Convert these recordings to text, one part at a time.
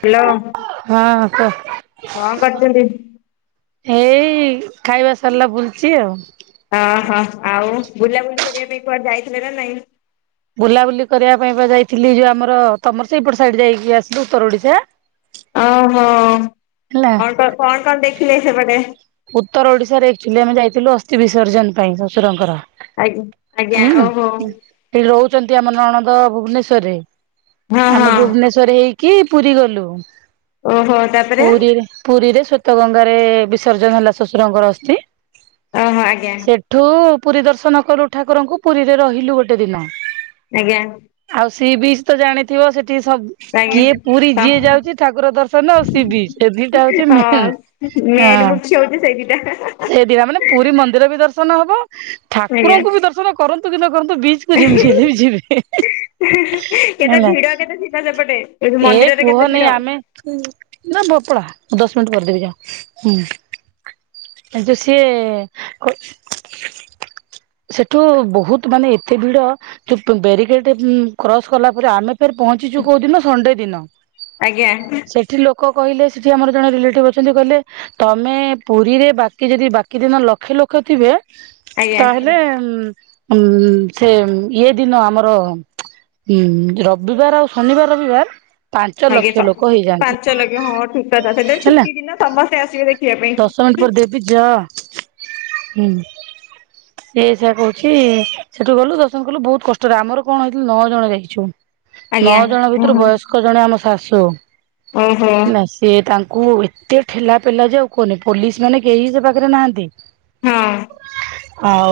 Hello ହଁ କୁହ। କଣ କରୁଛନ୍ତି? ଏଇ ଖାଇବା ସରିଲା ବୁଲଚି ଆଉ। ଅହୋ ଆଉ ବୁଲାବୁଲି କରିବା ପାଇଁ କୁଆଡେ ଯାଇଥିଲେ ନା ନାଇଁ? ବୁଲାବୁଲି କରିବା ପାଇଁ ବା ଯାଇଥିଲି ଯୋଉ ଆମର ତମର ସେଇପଟ ସାଇଡ ଯାଇକି ଆସିଲି ଉତ୍ତର ଓଡିଶା। ଓହୋ ହେଲା କଣ କ କଣ କଣ ଦେଖିଲେ ସେପଟେ। ଉତ୍ତର ଓଡିଶାରେ ଏକଚୁଲି ଆମେ ଯାଇଥିଲୁ ଅସ୍ଥି ବିସର୍ଜନ ପାଇଁ ଶ୍ୱଶୁରଙ୍କର। ଆଜ୍ଞା ଆଜ୍ଞା ଓହୋ ସେ ରହୁଛନ୍ତି ଆମର ନଣଦ ଭୁବନେଶ୍ଵରରେ। ହଁ ଆମେ ହଁ ଭୁବନେଶ୍ଵର ହେଇକି ପୁରୀ ଗଲୁ। ଓହୋ ତାପରେ ପୁରୀରେ ପୁରୀରେ ସ୍ଵତ ଗଙ୍ଗାରେ ବିସର୍ଜନ ହେଲା ଶ୍ୱଶୁରଙ୍କର ଓହୋ ଆଜ୍ଞା ଅସ୍ଥି। ସେ ଠୁ ପୁରୀ ଦର୍ଶନ କଲୁ ଠାକୁରଙ୍କୁ ପୁରୀରେ ରହିଲୁ ଗୋଟେ ଦିନ। ଆଜ୍ଞା। ଆଉ ସି ବିଚ୍ ତ ଜାଣିଥିବ ସେଠି ସ ଆଜ୍ଞା କିଏ ପୁରୀ ଯିଏ ହଁ ଯାଉଛି ଠାକୁର ଦର୍ଶନ ଆଉ ସିିବି ଚ୍ ଏ ଦିଟା ହଉଛି ମେନ୍। ହଁ ମେନ୍ ମୁଖ୍ୟ ହୋଉଛି ସେଇ ଦି ଟା। ସେ ଦିଟା ମାନେ ପୁରୀ ମନ୍ଦିର ବି ଦର୍ଶନ ହବ, ଆଜ୍ଞା। ଠାକୁରଙ୍କୁ ବି ଦର୍ଶନ କରନ୍ତୁ କି ନ କରନ୍ତୁ ବି ଚ କୁ ଯେମିତି ହେଲେ ବି ଯିବେ। କେତେ ହେଲା ଭିଡ କେତେ ଶୀଟ ସେପଟେ ଏ ମନ୍ଦିରରେ କେତେ କୁହନି ଭିଡ? ଆମେ ନା ଭପଳାଁ ଦଶ ମିନିଟ୍ କରିଦେବି ଯା। ହୁଁ, ଏ ଯୋଉ ସିଏ ସେଠୁ ବହୁତ ମାନେ ଏତେ ଭିଡ ତୁ ବ୍ୟାରିକେଡ କ୍ରସ କଲା ପରେ ଆମେ ଫେର ପହଞ୍ଚିଛୁ କୋଉ ଦିନ ସଣ୍ଡେ ଦିନ। ଆଜ୍ଞା। ସେଠି ଲୋକ କହିଲେ ସେଠି ଆମର ଜଣେ ରିଲେଟିଭ ଅଛନ୍ତି କହିଲେ ତମେ ପୁରୀରେ ବାକି ଯଦି ବାକି ଦିନ ଲକ୍ଷେ ଲୋକ ଥିବେ। ତାହେଲେ ଆଜ୍ଞା। ଉ ସେ ଇଏ ଦିନ ଆମର ହୁଁ ରବିବାର ଆଉ ଶନିବାର ରବିବାର ପାଞ୍ଚ ଲକ୍ଷ ଆଜ୍ଞା ଲୋକ ହେଇଯାଆନ୍ତି ପାଞ୍ଚ ଲକ୍ଷ ହଁ ଠିକ କଥା ସେ ହେଲା ଛୁଟି ଦିନ ତମସ୍ତେ ଆସିବେ ଦେଖ ଦଶ ମିନିଟ୍ ପରେ ଦେବି ଯା ହୁଁ। ହ ସେ ସେଆ କହୁଛି ସେଠୁ ଗଲୁ ଦର୍ଶନ କଲୁ ବହୁତ କଷ୍ଟରେ ଆମର କଣ ହେଇଥିଲୁ ନଅ ଜଣ ଯାଇଛୁ। ଆଜ୍ଞା ନଅ ଜଣ ଭିତରୁ ଓହୋ ବୟସ୍ କ ଜଣେ ଆମ ଶାଶୁ ଓହୋ ନା ସିଏ ତାଙ୍କୁ ଏତେ ଠେଲା ପେଲା ଯାଉ କୁହନି ପୋଲିସ ମାନେ କେହି ସେ ପାଖରେ ନାହାନ୍ତି। ହଁ। ଆଉ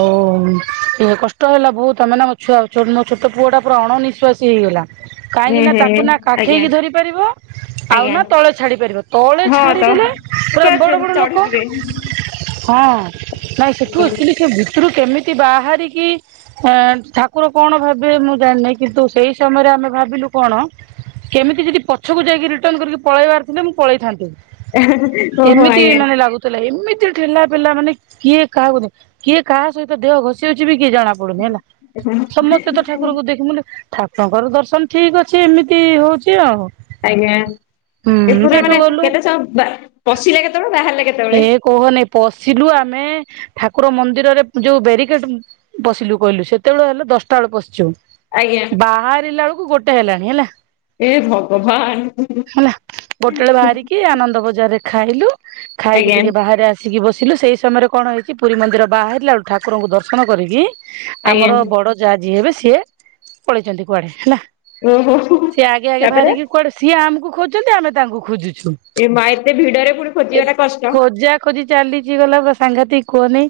ସେୟା କଷ୍ଟ ହେଲା ବହୁତ ତମେ ମୋ ଛୁଆ ମୋ ଛୋଟ ପୁଅ ଟା ପୁରା ଅଣନିଶ୍ଵାସୀ ହେଇଗଲା। ହୁଁ କାହିଁକିନା ତାକୁ ହୁଁ ନା ଆଜ୍ଞା କାଖେଇକି ଧରିପାରିବ ଆଉ ଆଜ୍ଞା ନା ତଳେ ଛାଡି ପାରିବ, ତଳେ ହଁ ତ ଛାଡିଦେଲେ ସେ ପୁରା ବଡ଼ ବଡ଼ ଲୋକ, ଚଢିଯିବେ। ହଁ ନାଇଁ ସେଠୁ ଅକ୍ଚୁଲି ସେ ଭିତୁରୁ କେମିତି ବାହାରିକି ଠାକୁର କଣ ଭାବିବେ ମୁଁ ଜାଣିନେଇ କିନ୍ତୁ ସେଇ ସମୟରେ ଆମେ ଭାବିଲୁ କଣ କେମିତି ଯଦି ପଛକୁ ଯାଇକି ରିଟର୍ଣ କରିକି ପଳେଇବାର ଥିଲେ ମୁଁ ପଳେଇଥାନ୍ତି। [unintelligible] ଏମିତି ଆଜ୍ଞା ମାନେ ଲାଗୁ ଥିଲା ଏମିତି ଠେଲା ପେଲା ମାନେ କିଏ କାହାକୁ କିଏ କାହା ସହିତ ଦେହ ଘଷି ହଉଛି ବି କିଏ ଜଣା ପଡୁନି ହେଲା, ସମସ୍ତେ ତ ଠାକୁରକୁ ଦେଖମୁ ଠାକୁରଙ୍କର ଦର୍ଶନ ଠିକ ଅଛି ଏମିତି ହଉଛି ଆଉ। ଆଜ୍ଞା, ହୁଁ ଏ ପୁରା ସେଇଠୁ ମାନେ ଗଲୁ କେତେ ସବୁ ସମ ପଶିଲେ କେତେବେଳେ ବାହାରଲେ କେ ଏ କହନାଇଁ ପଶିଲୁ ଆମେ ଠାକୁର ମନ୍ଦିରରେ ଯୋଉ ବ୍ୟାରିକେଡ ପଶିଲୁ କହିଲୁ ସେତେବେଳେ ହେଲେ ଦଶଟା ବେଳେ ପଶଛୁ। ଆଜ୍ଞା। ବାହାରିଲା ବେଳକୁ ଗୋଟେ ହେଲାଣି ହେଲା। ଏ ଭଗବାନ। ହେଲା, ଗୋଟେ ବେଳେ ବାହାରିକି ଆନନ୍ଦ ବଜାରରେ ଖାଇଲୁ ଖାଇକି ଆଜ୍ଞା ଟିକେ ବାହାରେ ଆସ ଆସିକି ବସିଲୁ ସେହି ସମୟରେ କଣ ହେଇଛି ପୁରୀ ମନ୍ଦିର ବାହାରିଲା ବେଳକୁ ଠାକୁରଙ୍କୁ ଦର୍ଶନ କରିକି। ଆଜ୍ଞା ଆମର ବଡ ଯା ଯିଏ ହେବେ, ସିଏ ପଳେଇଛନ୍ତି କୁଆଡେ? ହେଲା। ଓହୋ ସିଏ ଆଗେ ଆଗେ ତାପରେ ବାହାରିକି କୁଆଡେ, ସିଏ ଆମକୁ ଖୋଜୁଛନ୍ତି, ଆମେ ତାଙ୍କୁ ଖୋଜୁଛୁ। ଏ ମା ଏତେ ଭିଡ଼ରେ ପୁଣି ଏତ୍ ଖୋଜିବାଟା କଷ୍ଟ। ଖୋଜା ଖୋଜି ଚାଲିଛି ଗଲା ବା ସାଂଘାତିକି କୁହନି।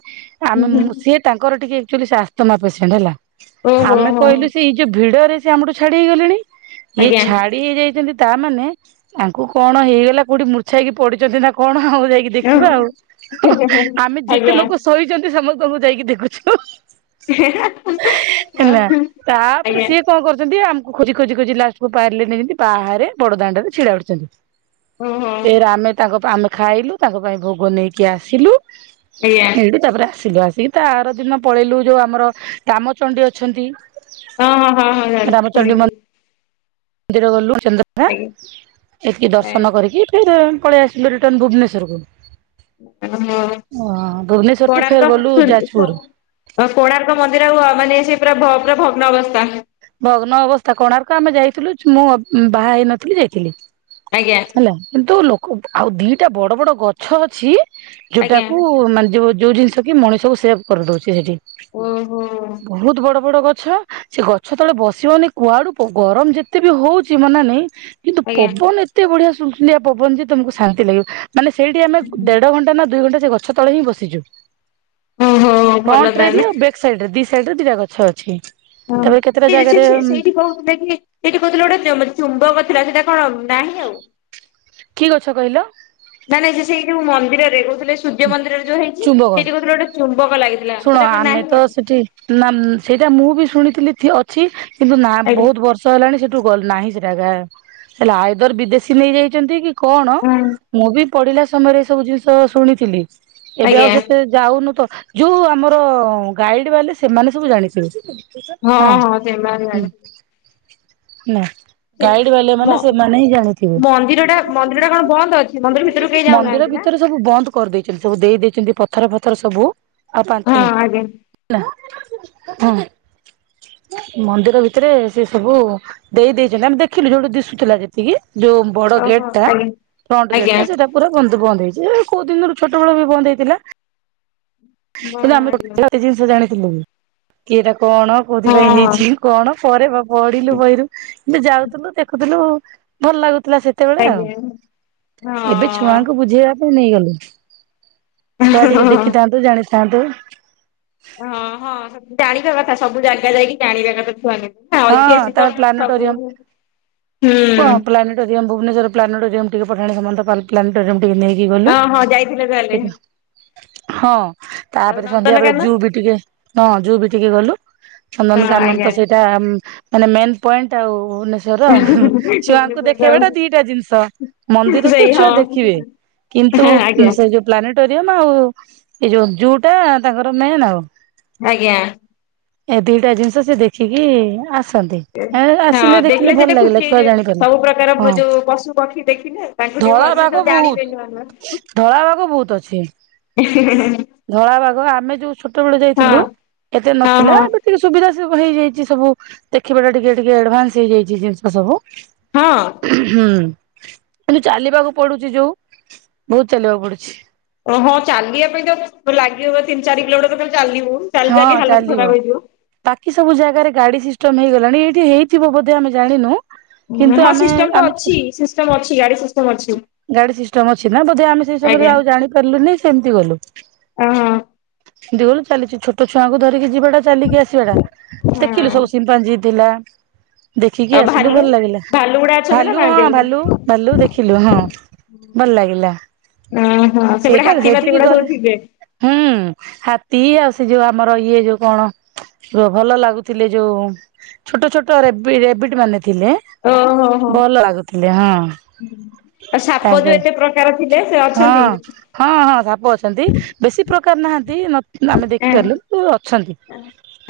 ଉଁ ଆମେ ହୁଁ ମୁଁ ସିଏ ତାଙ୍କର ଟିକେ ଆକ୍ଚୁଲି ସେ ଆସ୍ଥମା ପେସେଣ୍ଟ ହେଲା, ଓହୋ ଆମେ ହୋ କହିଲୁ ସେଇ ଯଉ ଭିଡ ରେ ସେ ଆମଠୁ ଛାଡି ହେଇଗଲେଣି, ଇଏ ଆଜ୍ଞା ଛାଡି ହେଇ ଯାଇଛନ୍ତି, ତା'ମାନେ ଆଙ୍କୁ କଣ ହେଇଗଲା କୋଉଠି, ମୂର୍ଛା ହେଇକି ପଡିଛନ୍ତି ନା କଣ ହ? ଆଉ ଯାଇକି ଓ ଦେଖିବା ଆଉ, ଆମେ ଯେତେ ଆଜ୍ଞା ଲୋକ ଶୋଇଛନ୍ତି, ସମସ୍ତଙ୍କୁ ଯାଇକି ଦେଖୁଛୁ। [unintelligible] ହେଲା, ଆଉ ତା'ପରେ ଆଜ୍ଞା ସିଏ କଣ କରୁଛନ୍ତି? ଆମକୁ ଖୋଜି ଖୋଜି ଖୋଜି ଲାଷ୍ଟକୁ ପାରଲେନି ଯିଁତି, ବାହାରେ ବଡ ଦାଣ୍ଡରେ ଛିଡା ଉଠିଛନ୍ତି। ଓହୋ ଫେରେ, ଆମେ ତାଙ୍କ ପା, ଆମେ ଖାଇଲୁ ତାଙ୍କ ପାଇଁ ଭୋଗ ନେଇକି ଆସିଲୁ। ଆଜ୍ଞା ଏଇଠି ତା'ପରେ ଆସିଲୁ। ଆସିକି ତା ଆର ଦିନ ପଳେଇଲୁ, ଯୋଉ ଆମର ରାମଚଣ୍ଡୀ ଅଛନ୍ତି। ହଁ, ହଁ, ହଁ, ହଁ, ଜାଣିଛିି ରାମଚଣ୍ଡୀ ଶୁଣିଛି। ମନ୍ଦିର ଗଲୁ ଚନ୍ଦ୍ରଭାଗା, ଆଜ୍ଞା ଏତିକି ଆଜ୍ଞା ଦର୍ଶନ କରିକି [unintelligible] ପଳେଇ ଆସିଲୁ ରିଟର୍ନ ଭୁବନେଶ୍ୱର କୁ। ଓହୋ ଅଁ, ଭୁବନେଶ୍ୱର ଠୁ ଫେର୍ ଗଲୁ ଯାଜପୁର। ହ କୋଣାର୍କ ମନ୍ଦିର ଆଉ ମାନେ ସେ, ପୁରା ଭ ପୁରା ଭଗ୍ନ ଅବସ୍ଥା। ଭଗ୍ନ ଅବସ୍ଥା କୋଣାର୍କ ଆମେ ଯାଇଥିଲୁ, ମୁଁ ବାହା ହେଇନଥିଲି ଯାଇଥିଲି। ଆଜ୍ଞା। ହେଲା। କିନ୍ତୁ, ଲୋକ ଆଉ ଦିଟା ବଡ ବଡ ଗଛ ଅଛି ଆଜ୍ଞା ଯୋଉଟାକୁ ମାନେ ଯଉ ଯଉ ଜିନିଷ କି ମଣିଷକୁ ସେଭ୍ କରିଦେଉଛି, ସେଠି। ଓହୋ। ବହୁତ ବଡ ବଡ ଗଛ ସେ ଗ ସେତେବେଳେ ବସି ବନି କୁଆଡୁ ଗରମ ଯେତେ ବି ହଉଛି ମାନେ ନାଇଁ କିନ୍ତୁ, ଆଜ୍ଞା ପବନ ଏତ୍ ଏତେ ବଢିଆ ସୁଲସୁଲିଆ ପବନ ଯେ ତମକୁ ଶାନ୍ତି ଲାଗିବ। ମାନେ ସେଇଟି ଆମେ ଦେଢଘଣ୍ଟା ନା ଦୁଇ ଘଣ୍ଟା ସେ ଗ ଗଛ ତଳେ ହି ବସିଛୁ। ଓହୋ ଭଲ ଫ୍ରଣ୍ଟରେ ବି ତାହେଲେ ଆଉ ବେକ୍ ସାଇଡରେ ଦି ସାଇଡରେ ଦିଟା ଗଛ ଅଛି। ତାପରେ କେତେଟା ଜାଗାରେ ସେ-ସେଇଠି କହୁଥିଲେ କି? ସେଠି କହୁଥିଲେ ଗୋଟେ ଚୁ-ଚୁମ୍ବକ ଥିଲା, ସେଇଟା କଣ ନାହିଁ ଆଉ? କି ଗଛ କହିଲ? ନାଁ ନାଇଁ ସେଇ ଯୋଉ ମନ୍ଦିରରେ କହୁଥିଲେ, ସୂର୍ଯ୍ୟ ମନ୍ଦିରରେ ଯୋଉ ହେଇଛି, ଚୁମ୍ବକ। ସେଇଠି କହୁଥିଲେ ଗୋଟେ ଚୁମ୍ବକ ଲାଗି ଶୁଣ ଆମେ ତ ସେଠି ନାମ୍ ସେଇଟା ମୁଁ ବି ଶୁଣିଥିଲି ଥି ଅଛି। କିନ୍ତୁ ନା ଆଜ୍ଞା ବହୁତ ବର୍ଷ ଷ ହେଲାଣି ସେଠୁ ଗଲ୍ ନାହିଁ ସେଟା। ଗା ହେଲେ ଆଇଦର ବିଦେଶୀ ନେଇଯାଇଚନ୍ତି, କି କଣ? ହଁ ମୁଁ ବି ପଢିଲା ସମୟରେ ଏ ସବୁ ଜିନିଷ ଶୁଣିଥିଲି। ଏବେ ଆଉ ଆଜ୍ଞା ସେତେ ଯାଉନୁ ତ, ଯୋଉ ଆମର ଗାଇଡ୍ ବାଲେ, ସେମାନେ ସବୁ ଜାଣିଥିବେ। ହଁ, ହୁଁ ହେଲା। ଗାଇଡ୍ ବାଲା ମ ମାନେ ସେମାନେ ହିଁ ଜାଣିଥିବେ। ମନ୍ଦିର ଟା ମନ୍ଦିର ଟା କଣ ବନ୍ଦ ଅଛି ମନ୍ଦିର ଭିତରକୁ କେହି ମନ୍ଦିର ଯାଉନାହାନ୍ତି ନା? ଭିତରେ ଯୋଉ ସବୁ ବନ୍ଦ କରିଦେଇଛନ୍ତି। ସବୁ ଦେଇ ଦେଇଛନ୍ତି ପଥର ଫଥର ସବୁ। ଆଉ ପାଞ୍ଚ ହଁ ମିନ୍ଟି ଆଜ୍ଞା ହେଲା, ହୁଁ, ମନ୍ଦିର ଭିତରେ ସେ ସବୁ ଦେଇ ଦେଇଚନ୍ତି, ଆମେ ଦେଖିଲୁ। ଯୋଉଠୁ ଦିଶୁଥିଲା ଯେତିକି ଯୋଉ ବଡ ଗେଟ୍ ଓହୋ ଟା ଆଜ୍ଞା। ଫ୍ରଣ୍ଟ୍ ଗେଟ୍ ଆଜ୍ଞା ଟା ସେଟା ପୁରା ବନ୍ଦ ବନ୍ଦ ହେଇଛି। କୋଉ ଦିନରୁ ଛୋଟ ବେଳୁ ବି ବନ୍ଦ ହେଇଥିଲା? ହଁ କିନ୍ତୁ ଆମେ ଗୋ ଆଜ୍ଞା [inaudible] ଗୋଟେ ଜିନିଷ ଜାଣିଥିଲୁ କି, ଏଇଟା କଣ, କୋଉଥିପାଇଁ ହଁ ହେଇଛି? କଣ ପରେ! ବା ପଢିଲୁ ବହିରୁ କିନ୍ତୁ ଯାଉଥିଲୁ, ଦେଖୁଥିଲୁ, ଭଲ ଲାଗୁଥିଲା ସେତ୍ ତେବେଳେ ଆଉ। ଆଜ୍ଞା। ଏବେ ଛୁଆଙ୍କୁ ବୁଝେଇବା ନେଇଗଲୁ ଛୁଆ ଟିକେ ହଁ ଦେଖିଥାନ୍ତୁ ଜାଣିଥାନ୍ତୁ। ହଁ ହଁ ସବୁ ଜାଣିବା କଥା ସବୁ ଜାଗା ଯାଇକି ଜାଣିବା କଥା କହୁନି। ହଁ ତାପରେ ପ୍ଲାନେଟୋରିୟମ୍ କୁହ ପ୍ଲାନ ପ୍ଲାନେଟୋରିୟମ ଭୁବନେଶ୍ୱର ପ୍ଲାନେଟୋରିୟମ୍‌ ଟିକେ ପଠାଣି ସାମନ୍ତ ପା ପ୍ଲାନେଟୋରିୟମ୍ ଟିକେ ନେଇକି ଗଲୁ। ହଁ ହଁ ଯାଇଥିଲେ ତାହେଲେ ସେ ହଁ ଆଉ ତାପରେ ସନ୍ଧ୍ୟା ବେଳେ ନନ୍ଦନକାନନ ଜୁ ବି ଟିକେ ହଁ ଜୁ ବି ଟିକେ ଗଲୁ। ହଁ ଚନ୍ଦନକାନନ ଆଜ୍ଞା ତ ସେଇଟା ମାନେ ମେନ୍ ପଏଣ୍ଟ ଆଉ। ର ଛୁଆଙ୍କୁ ଭୁବନେଶ୍ୱର ଦେଖେଇବା ଟା ଆଉ ଦିଟା ଜିନିଷ ମନ୍ଦିର ତୁ ସେଇ ଛୁଆ ହଁ ଦେଖିବେ। କିନ୍ତୁ ହଁ ଆଜ୍ଞା ସେ ଯୋଉ ପ୍ଲାନେଟୋରିୟମ ଆଉ ଏ ଯୋଉ ଜୁଟା ତାଙ୍କର ମେନ୍ ଆଉ। ଆଜ୍ଞା। ଏ ଦିଟା ଜିନିଷ ସେ ଦେଖିକି ଆସନ୍ତି। ହଁ ଆସିଲେ ଦେଖିଲେ ଭଲ ସେତେ ଖୁସି ଲାଗିଲା ଛୁଆ ହେଇଯିବ ଜାଣିପାରିଲେ ସବୁ ପ୍ରକାର ହଁ ଯୋଉ ପଶୁ ପକ୍ଷୀ ଦେଖିଲେ। ତାଙ୍କୁ ଟିକେ ଧଳା ଭଲଷେ ବାଘ ସବୁ ବହୁତ ଜାଣିବେନୁ ଆମ ଧଳା ବାଘ ବହୁତ ଅଛି। ହେଁ ହେଁ ହେଁ। ଧଳା ବାଘ ଆମେ ଯୋଉ ଛୋଟ ବେଳେ ଯାଇଥିଲୁ ଏତେ ନଥିଲା ହଁ ଏବେ ଟିକେ ସୁବିଧା ସୁ ହେଇଯାଇଛି ସବୁ ଦେଖିବାଟା ଟିକେ ଟିକେ ଆଡଭାନ୍ସ ହେଇଯାଇଛି ଜିନିଷ ସବୁ। ହଁ। ହୁଁ କିନ୍ତୁ ଚାଲିବାକୁ ପଡୁଛି ଯୋଉ ବହୁତ ଚାଲିବାକୁ ପଡୁଛି। ଓ ହଁ ଚାଲିବା ପାଇଁ ତ ଲାଗିିବ ତିନି ଚାରି କିଲୋମିଟର ଖାଲି ଚାଲିବୁ ଚାଲି ଚାଲି ହଁ ହାଲତ ଚାଲିବ ଖରାପ ହେଇଯିବ। ବାକି ସବୁ ଜାଗାରେ ଗାଡି ସିଷ୍ଟମ ହେଇଗଲାଣି ଏଇଠି ହେଇଥିବ ବୋଧେ ଆମେ ଜାଣିନୁ। କିନ୍ତୁ ହଁ ଆମେ ସିଷ୍ଟମ ତ ଆମେ ଅଛି ସିଷ୍ଟମ ଅଛି ଗାଡି ସିଷ୍ଟମ ଅଛି। ଗାଡି ସିଷ୍ଟମ ଅଛି ନା ବୋଧେ ଆମେ ସେଇ ସମୟରେ ଆଉ ଜାଣିପାରିଲୁନି ସେମିତି ଗଲୁ। ଓହୋ। ଜୋରେ ଚାଲିଛି ଛୋଟ ଛୁଆଙ୍କୁ ଧରିକି ଯିବାଟା ଚାଲିକି ଆସିବା ଟା। ହଁ ଦେଖିଲୁ ସବୁ ସିିନପାଜି ଥିଲା। ଦେଖିକି ଆଉ ଆସିଲୁ ଭାଲୁ ଭଲ ଲାଗିଲା ଭାଲୁ ଗୁଡା ଅଛନ୍ତି ନା ଭାଲୁ ହଁ ନାହାନ୍ତି ଆଉ? ଭାଲୁ ଭାଲୁ ଦେଖିଲୁ ହଁ। ଭଲ ଲାଗିଲା ଓହୋ ସେପଟେ ସେଇଟା ହାତୀ ମାତି ସେଇଠିକି ଗୁଡା ସବୁ ଗଲେ। ଥିବେ ହୁଁ ହାତୀ ଆଉ ସେ ଯୋଉ ଆମର ଇଏ ଯୋଉ କଣ ଭଲ ଲାଗୁଥିଲେ ଯୋଉ ଛୋଟ ଛୋଟ ରେବିଡରେବୀଡ଼ ମାନେ ଥିଲେ। ଓହୋ ହୋ। ଭଲ ଲାଗୁଥିଲେ ହଁ। ଆଉ ସାପ ତାଙ୍କ ଯୋଉ ଏତେ ପ୍ରକାର ଥିଲେ ସେ ହଁ ଅଛନ୍ତି। ହଁ ହଁ ସାପ ଅଛନ୍ତି ବେଶୀ ପ୍ରକାର ନାହାନ୍ତି ଆମେ ଦେଖ। ହେଲେ ଅଛନ୍ତି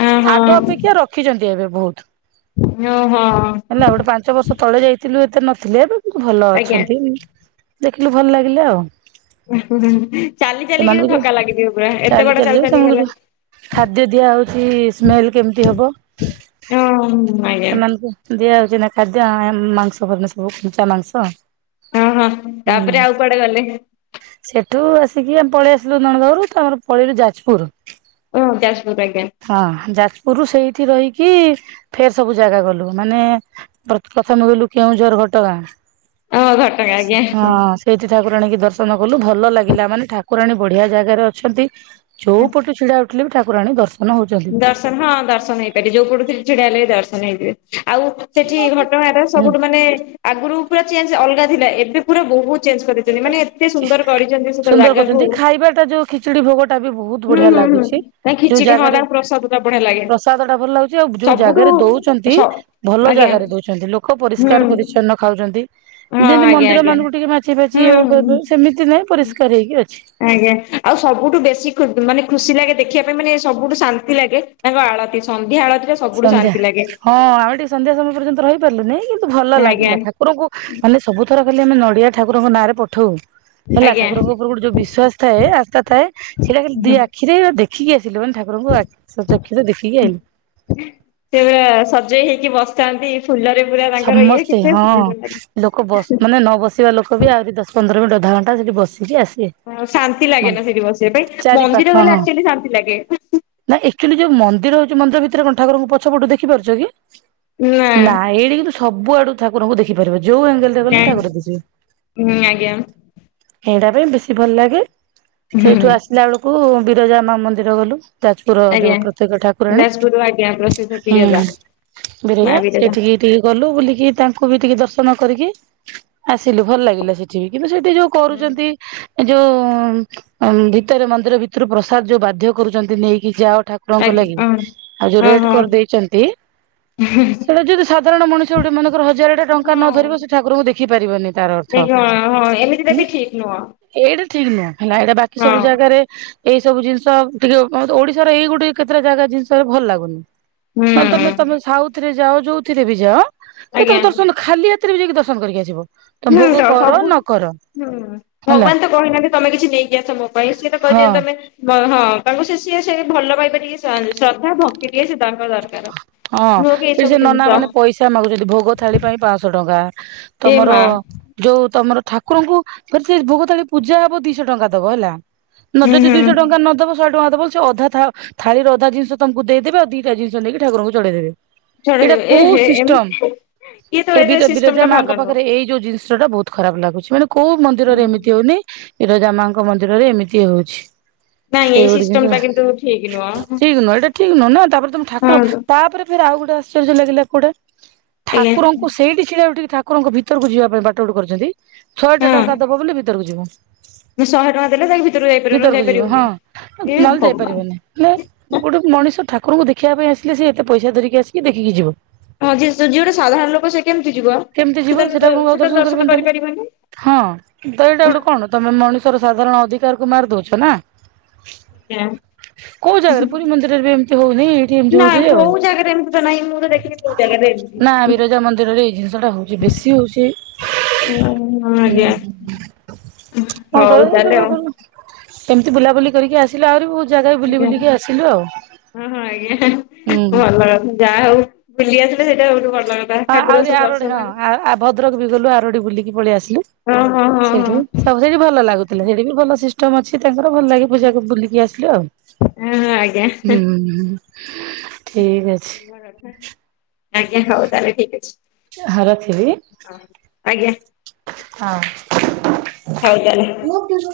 ଓହୋ ଆଗ ଅପେକ୍ଷା ରଖିଛନ୍ତି ଏବେ ବହୁତ। ଓ ହୋ। ହେଲା ଗୋଟେ ପାଞ୍ଚ ବର୍ଷ ତଳେ ଯାଇଥିଲୁ ଏତେ ନଥିଲେ ଏବେ ଭଲ ଆଜ୍ଞା। ଅଛନ୍ତି। ଦେଖିଲୁ ଭଲ ଲାଗିଲେ ଆଉ। ଚାଲି ଚାଲିକି ଥକା ଲାଗିଥିବ ପୁରା ଏତେ ବଡ ଚାଲି। ଚାଲି କଣ ଗଲେ। କରିବା ଖାଦ୍ୟ ଦିଆ ହଉଛି ସ୍ମେଲ କେମିତି ହବ? ହଁ। ଆଜ୍ଞା ସେମାନଙ୍କୁ ଦିଆ ହାଉଛି ନା ଖାଦ୍ୟ ମାଂସ ପ ସବୁ କଞ୍ଚା ମାଂସ ଓ ହଁ ହୁଁ ତାପରେ ଆଉ କୁଆଡେ ଗଲେ? ସେଠୁ ଆସିକି ଆମେ ପଳେଇ ଆସିଲୁ ନଣଦ ଘରୁ ତ ପଳେଇଲୁ ଯାଜପୁର। ହଁ ଯାଜପୁର ଆଜ୍ଞା। ହଁ ଯାଜପୁରରୁୁ ସେଇଠି ରହିକି ଫେ ସବୁ ଜାଗା ଗଲୁ ମାନେ ପ୍ରଥମେ ଗଲୁ କେଉଁଝର ଘଟଗାଁ। ଓ ଘଟଗାଁ ସେ ଆଜ୍ଞା। ହଁ। ସେଇଠି ଠାକୁରାଣୀ କି ଦର୍ଶନ କଲୁ ଭଲ ଲାଗିଲା ମାନେ ଠାକୁରାଣୀ ବଢିଆ ଜାଗାରେ ଅଛନ୍ତି। ଯୋଉ ପଟୁ ଛିଡା ଉଠିଲେ ବି ଠାକୁରାଣୀ ଦର୍ଶନ ହଉଛନ୍ତି। ତ ହଁ ଦର୍ଶନ ହେଇପାରିବ ଯୋଉ ପଟୁଥିଲି ଛିଡିଆ ହେଲେ ବି ଦର୍ଶନ ହେଇଥିବେ ଆଉ। ସେଠି ଘଟଗାରେ ହୁଁ ସବୁଠୁ ମାନେ ଆଗରୁ ପୁରା ଚେଞ୍ଜ ଅଲଗା ଥିଲା ଏବେ ପୁରା ବହୁତ ଚେଞ୍ଜ କରିଦେଇଛନ୍ତି ମାନେ ଏତେ ସୁନ୍ଦର କରିଛନ୍ତି ସେ ଜାଗାକୁ। ଏବେ ତ ଯୋଉ। ଖିଚୁଡ଼ି ଭୋଗଟା ବି ବହୁତ ବଢିଆ ହୁଁ ହୁଁ। ଲାଗୁଛି ତା ଯୋଉ ଖିଚିଡି ହଁ ଜାଗାରେ ତାଙ୍କ ପ୍ରସାଦ ଟା ବଢିଆ ଲାଗେ ପ୍ରସାଦ ଟା ଭଲ ଲାଗୁଛି ଆଉ ଯୋଉ ସବୁଠୁ ଜାଗାରେ ଦଉଛ ନ୍ତି ସ ଭଲ ଆଜ୍ଞା ଜାଗାରେ ଦଉଛନ୍ତି ଲୋକ ହୁଁ ପରିଷ୍କାର ପରିଚଛନ୍ନ ଖାଉଛନ୍ତି ହଁ ଯେମିତି ମ ଆଜ୍ଞା ମନ୍ଦିର ଆଜ୍ଞା ମାନଙ୍କୁ ଟିକେ ମାଛି ଫାଛି ହୁଁ ହୁଁ ସେମିତି ନାହିଁ ହୁଁ। ପରିଷ୍କାର ହେଇକି ଅଛି। ଆଜ୍ଞା ଆଉ ସବୁଠୁ ବେଶୀ ମାନେ ଖୁସି ଲାଗେ ଦେଖିବା ପାଇଁ ମାନେ ସବୁଠୁ ଶାନ୍ତି ଲାଗେ। ତାଙ୍କ ଆଳତି ସନ୍ଧ୍ୟା ଆଳତିର ସନ୍ଧ୍ୟା ହଁ ଆମେ ଟିକେ ସନ୍ଧ୍ୟା ସମୟ ପର୍ଯ୍ୟନ୍ତ ରହିପାରିଲୁନି କିନ୍ତୁ ଭଲ ଆଜ୍ଞା ଲାଗିଲା ଠା ଠାକୁରଙ୍କୁ ମାନେ ସବୁ ଥର ଖାଲି ଆମେ ନଡିଆ ଠାକୁରଙ୍କ ନାଁରେ ପଠଉ। ହେଲା ଆଜ୍ଞା ଠାକୁରଙ୍କ ଉପରେ ଗୋଟେ ଯୋଉ ବିଶ୍ୱାସ ଥାଏ ଆସ୍ତା ଥାଏ ସେଇଟା ଖାଲି ଦି ଆଖିରେ ଦେଖିକି ଆସିଲୁ ମାନେ ଠାକୁର କୁରଙ୍କୁ [unintelligible] ଦେଖିକି ଆଇଲୁ। ସେବେ ସଜେଇ ହେଇକି ବସ ନ୍ତି ଫୁଲରେ ପୁରା ତାଙ୍କର ଇଏ ସମସ୍ତେ କେତେ ଫୁଲ ଆସିବା ଲୋକ ବି ଆହୁରି ଦଶନ୍ଦର ମିନିଟ ଅଧଘଣ୍ଟା ସେଠି ବସିକି ଆସିବେ। ଶାନ୍ତି ଲାଗେ ନା ମନ୍ଦିର ସେଠି ବସିବା ପାଇଁ ଚାରି ମନ୍ଦିର ଗଲେ ଆକ୍ଚୁଆଲି ଶାନ୍ତି ଲାଗେ। ନାଁକ୍ଚୁଆଲି ଯୋଉ ମନ୍ଦିର ହଉଛି ମନ୍ଦିର ଭିତରେ କ ଠକୁରଙ୍କୁ ପଛ ପଟୁ ଦେଖିପାରୁଛ କି? ନା ଏଇଠି କିନ୍ତୁ ସବୁଆଡୁ ଠାକୁରଙ୍କୁ ଦେଖିପାରିବ ଯୋଉ ଏଙ୍ଗେଲ ରେ ଗଲେ ନାଇଁ ଠାକୁର ଦେଖିବେ। ହୁଁ ଆଜ୍ଞା ଏଇଟା ପାଇଁ ବେଶୀ ଭଲ ଲାଗେ ହୁଁ ହୁଁ ସେଇଠୁ ଆସିଲା ବେଳକୁ ବିରଜା ମା ମନ୍ଦିର ଗଲୁ। ଯାଜପୁର ଆଜ୍ଞା। ଯୋଉ ପ୍ରତ୍ୟେକ ଠାକୁରାଣୀ ଯାଜପୁର ଆଜ୍ଞା ପ୍ରସିଦ୍ଧ ବିରଜା ହୁଁ। ମା ବରିଜା ବିରଜା ସେଇଠିକି ଟିକେ ଗଲୁ ବୁଲିକି ତାଙ୍କୁ ବି ଟିକେ ଦର୍ଶନ କରିକି ଆସିଲୁ ଭଲ ଲାଗିଲା ସେଠି ବି କିନ୍ତୁ ସେଠି ଯୋଉ କରୁଛନ୍ତି ଯୋଉ ଭିତରେ ମନ୍ଦିର ଭିତରୁ ପ୍ରସାଦ ଯୋଉ ବାଧ୍ୟ କରୁଛନ୍ତି ନେଇକି ଯାଅ ଠାକୁରଙ୍କ ଲାଗି ଆଜ୍ଞା ଆଉ ଯୋଉ ହଁ ରେଡ କରି ହଁ ଦେଇେଇଛନ୍ତି। ସେଇଟା ଯଦି ସାଧାରଣ ମଣିଷ ଗୋଟେ ମାନଙ୍କର ହଜାର ଟା ହଁ ଟଙ୍କା ନ ଧରିବ ସେଠକୁରଙ୍କୁ ଦେଖିପାରିବନି ତାର। ଦେ ହଁ ହଁ ଏମିତି ତ ବି ଠିକ ନୁହଁ। ଏଇଟା ଠିକ ନୁହଁ ହେଲା ଏଇଟା ବାକି ହଁ ସବୁ ଜାଗାରେ ଏଇ ସବୁ ଜିନିଷ ଟିକେ ଓଡିଶାର ଏଇ ଗୋଟେ କେତେଟା ଜାଗା ଜିନିଷ ଭଲ ଲାଗୁନି ହୁଁ ନହଲେ ତମେ ତମେ ସାଉଥ ରେ ଯାଅ ଯୋଉଥିରେ ବି ଯାଅ ସେ ଆଜ୍ଞା ତମେ ଦର୍ଶନ ଖାଲି ରାତିରେ ବି ଯାଇକି ଦର୍ଶନ କରିକି ଆସିବ। ତ ହୁଁ ଭୋଗ କର ସବୁ ନ କର ହୁଁ ହେଲା। ଭଗବାନ ତ କହିନାହାନ୍ତି ତମେ କିଛି ନେଇକିଆସୋ ପାଇଁ ସିଏ ତ ହଁ। କହିଦଛନ୍ତି ତମେ। ହଁ ତାଙ୍କୁ ସେ ସିଏ ସେ ଭଲ ପାଇପାରିକେ ଶ୍ରଦ୍ଧା ଭତି ଟଏ ସେ ତାଙ୍କ ଦରକାର ହଁ ନୁହ କି ଏଇ ସେଠି ସବୁ ଜିନିଷ। ସେ ଆମକୁ ଯଛନ୍ତି ଭୋଗ ଥାଳି ପାଇଁ ପାଞ୍ଚଶହ ଟଙ୍କା ଏ ତମର ମା ଯୋଉ ତମର ଠାକୁରଙ୍କୁ ଫ ସେ ଭୋଗତାଳି ପୂଜା ହବ ଦିଶହ ଟଙ୍କା ଦବ ହେଲା। ନ ହୁଁ ଯଦି ହୁଁ ଦିଇଶହ ଟଙ୍କା ନଦବ ଶହେ ଟଙ୍କା ଦବ ସେ ଅଧା ଥାଳିରେ ଅଧା ଜିନିଷ ତମକୁ ଦେଇଦେବେ ଆଉ ଜିନିଷ ନେଇକ ଠାକୁଙ୍କୁଢେଇ ଦେବେ। ଛାଡ ଏଇଟା ଏ କୋଉ ହେ ସିଷ୍ଟମ ଏମତି ଇଏ ତ ଏ ସିଷ୍ଟମ ବିରଜା ଟା ମାଙ୍କ ଭଲ ନୁହଁ। ପାଖରେ ଏଇ ଯୋଉ ଜିନିଷଟା ବହୁତ ଖରାପ ଲାଗୁଛି। ମାନେ କୋଉ ମନ୍ଦିରରେ ଏମିତି ହଉନି। ବିରଜା ମାଙ୍କ ମନ୍ଦିରରେ ଏମିତି ହଉଛି। ନାଇଁ ସେଇ ଏଇ ଗୋଟେ ସିଷ୍ଟମ ଜିନିଷ ଟା କିନ୍ତୁ ଠିକ ନୁହଁ ହଁ ଠିକ ନୁହଁ। ଏଇଟା ଠିକ ନୁହଁ ନା। ତାପରେ ଠାକୁର ଆଜ୍ଞା ତାପରେ ଫେରେ ଆଉ ଗୋଟେ ଆଶ୍ଚର୍ଯ୍ୟ ଲାଗିଲା କୋଉଠେ ଠାକୁରଙ୍କୁ ସେଇଠି ଛିଡା ଟିକେ ଠା କୁକୁରଙ୍କ ଭିତରକୁ ଯିବା ପାଇଁ ବାଟ ବାଟୁ କରୁଛନ୍ତି। ଛଅଟା ହଁ। ଟଙ୍କା ଦବ ବୋଲି ଭିତରକୁ ଯିବ। ମୁଁ ଶହେ ଟଙ୍କା ଦେଲେ ଯାଇକି ଭିତରକୁ ଯାଇପାରିବୁନୁ ଭିତରକୁ ଯିବ ହଁ ଯାଇପାରିବୁନି ଏ ନହେଲେ ଭଗବାନ। ଯାଇପାରିବନି। ହେଲା ଗୋଟେ ମଣିଷ ଠାକୁରଙ୍କୁ ଦେଖିବା ପାଇଁ ଆସିଲେ ସେ ଏତେ ପଇସା ଧରିକି ଆସିକି ଦେଖିକି ଯିବ। ହଁ ଯି ଯିଏ ଗୋଟେ ସାଧାରଣ ଲୋକ ସେ କେମିତି ଯିବ? କେମିତି ଯିବ ସେ ଠାକୁରଙ୍କୁ ଆଉ ସେତ କରିବନି ଦର୍ଶନ ତାହେଲେ କରିପାରିବନି। ହଁ ତ ଏଇଟା ଗୋଟେ କଣ ତମେ ମଣିଷର ସାଧାରଣ ଅଧିକାରକୁ ମାରି ଦଉଛ ନା। କୋଉ ଜାଗାରେ ପୁରୀ ମନ୍ଦିରରେ ବି ଏମିତି ହଉନି। ନା ହୋଉଛି ଆଉ କୋଉ ଜାଗାରେ ଏମିତି ତ ନାହିଁ ମୁଁ ତ ଦେଖିନି କୋଉ ଜାଗାରେ ଏମିତି। ନା ବିରଜା ମନ୍ଦିରରେ ଏଇ ଜିନିଷ ଟା ହଉ ବେଶୀ ହଉଛି। ହଁ ଉଁ ଆଜ୍ଞା ହଉ ହୁଁ ହଁ କଣ ତାହେଲେ ଆଉ [unintelligible] ସେମିତି ବୁଲାବୁଲି କରିକି ଆସିଲୁ। ଆହୁରି ବି ବହୁତ ଜାଗା ବୁଲି ବୁଲିକି ଆସିଲୁ ଆଉ। ହ ହଁ ଆଜ୍ଞା ହୁଁ। ଭଲ ଯାହା ହଉ ବୁଲି ଆସିଲେ ସେଇଟା ବହୁତ ଭଲ। କଥା ହଁ ଠାକୁରଙ୍କୁ ଆହୁରି ସବୁ ଆରଡି ଦର୍ଶନ ହଁ ଭଦ୍ରକ ବି ଗଲୁ ଆରଡି ବୁଲିକି ପଳେଇ ଆସିଲୁ ହଁ ହଁ ହଁ ସେଠି। ସବୁ ସେଠି ଭଲ ଲାଗୁଥିଲେ। ସେଠି ବି ଭଲ ସିଷ୍ଟମ ଅଛି ତାଙ୍କର। ଭଲ ଲାଗି ପୂଜା ବୁଲିକି ଆସିଲୁ ଆଉ। ହଁ ଆଜ୍ଞା। ହୁଁ ଠିକ ଅଛି। ଭଲ କଥା। ଆଜ୍ଞା ହଉ ତାହେଲେ ଠିକ ଅଛି। ହଁ ରଖିଲି। ହଁ ଆଜ୍ଞା। ହଁ। ହଉ ତାହେଲେ। ମୁଁ [unintelligible]